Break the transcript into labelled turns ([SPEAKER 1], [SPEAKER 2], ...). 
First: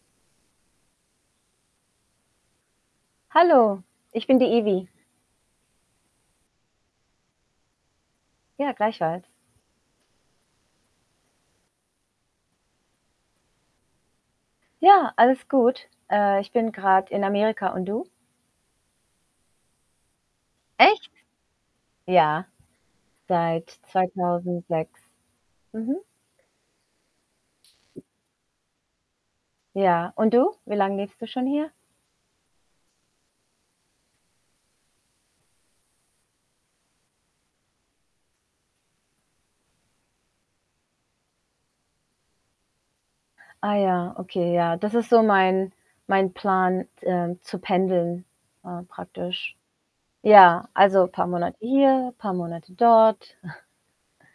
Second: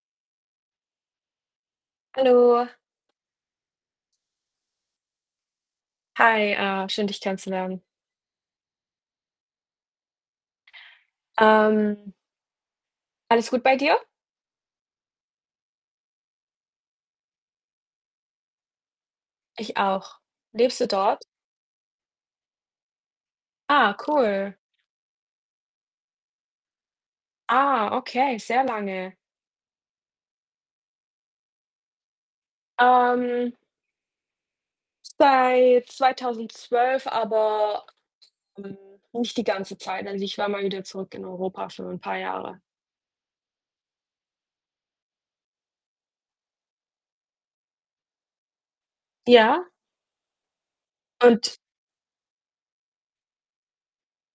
[SPEAKER 1] Hallo.
[SPEAKER 2] Hallo, ich bin die Ivi.
[SPEAKER 1] Hi, äh, schön dich kennenzulernen.
[SPEAKER 2] Ja, gleichfalls.
[SPEAKER 1] Ähm. Alles gut bei dir?
[SPEAKER 2] Ja, alles gut. Äh, ich bin grad in Amerika, und du?
[SPEAKER 1] Ich auch. Lebst du
[SPEAKER 2] Echt?
[SPEAKER 1] dort?
[SPEAKER 2] Ja, seit
[SPEAKER 1] Ah, cool.
[SPEAKER 2] 2006. Mhm.
[SPEAKER 1] Ah, okay, sehr lange.
[SPEAKER 2] Ja, und du? Wie lang lebst du schon hier?
[SPEAKER 1] Ähm. Seit 2012, aber hm, nicht die ganze Zeit. Also, ich war mal wieder zurück in Europa für 'n paar Jahre.
[SPEAKER 2] Ah ja, okay, ja. Das ist so mein mein Plan z äh, zu pendeln, äh, praktisch.
[SPEAKER 1] Ja.
[SPEAKER 2] Ja, also, paar
[SPEAKER 1] Und
[SPEAKER 2] Monate hier, paar Monate dort.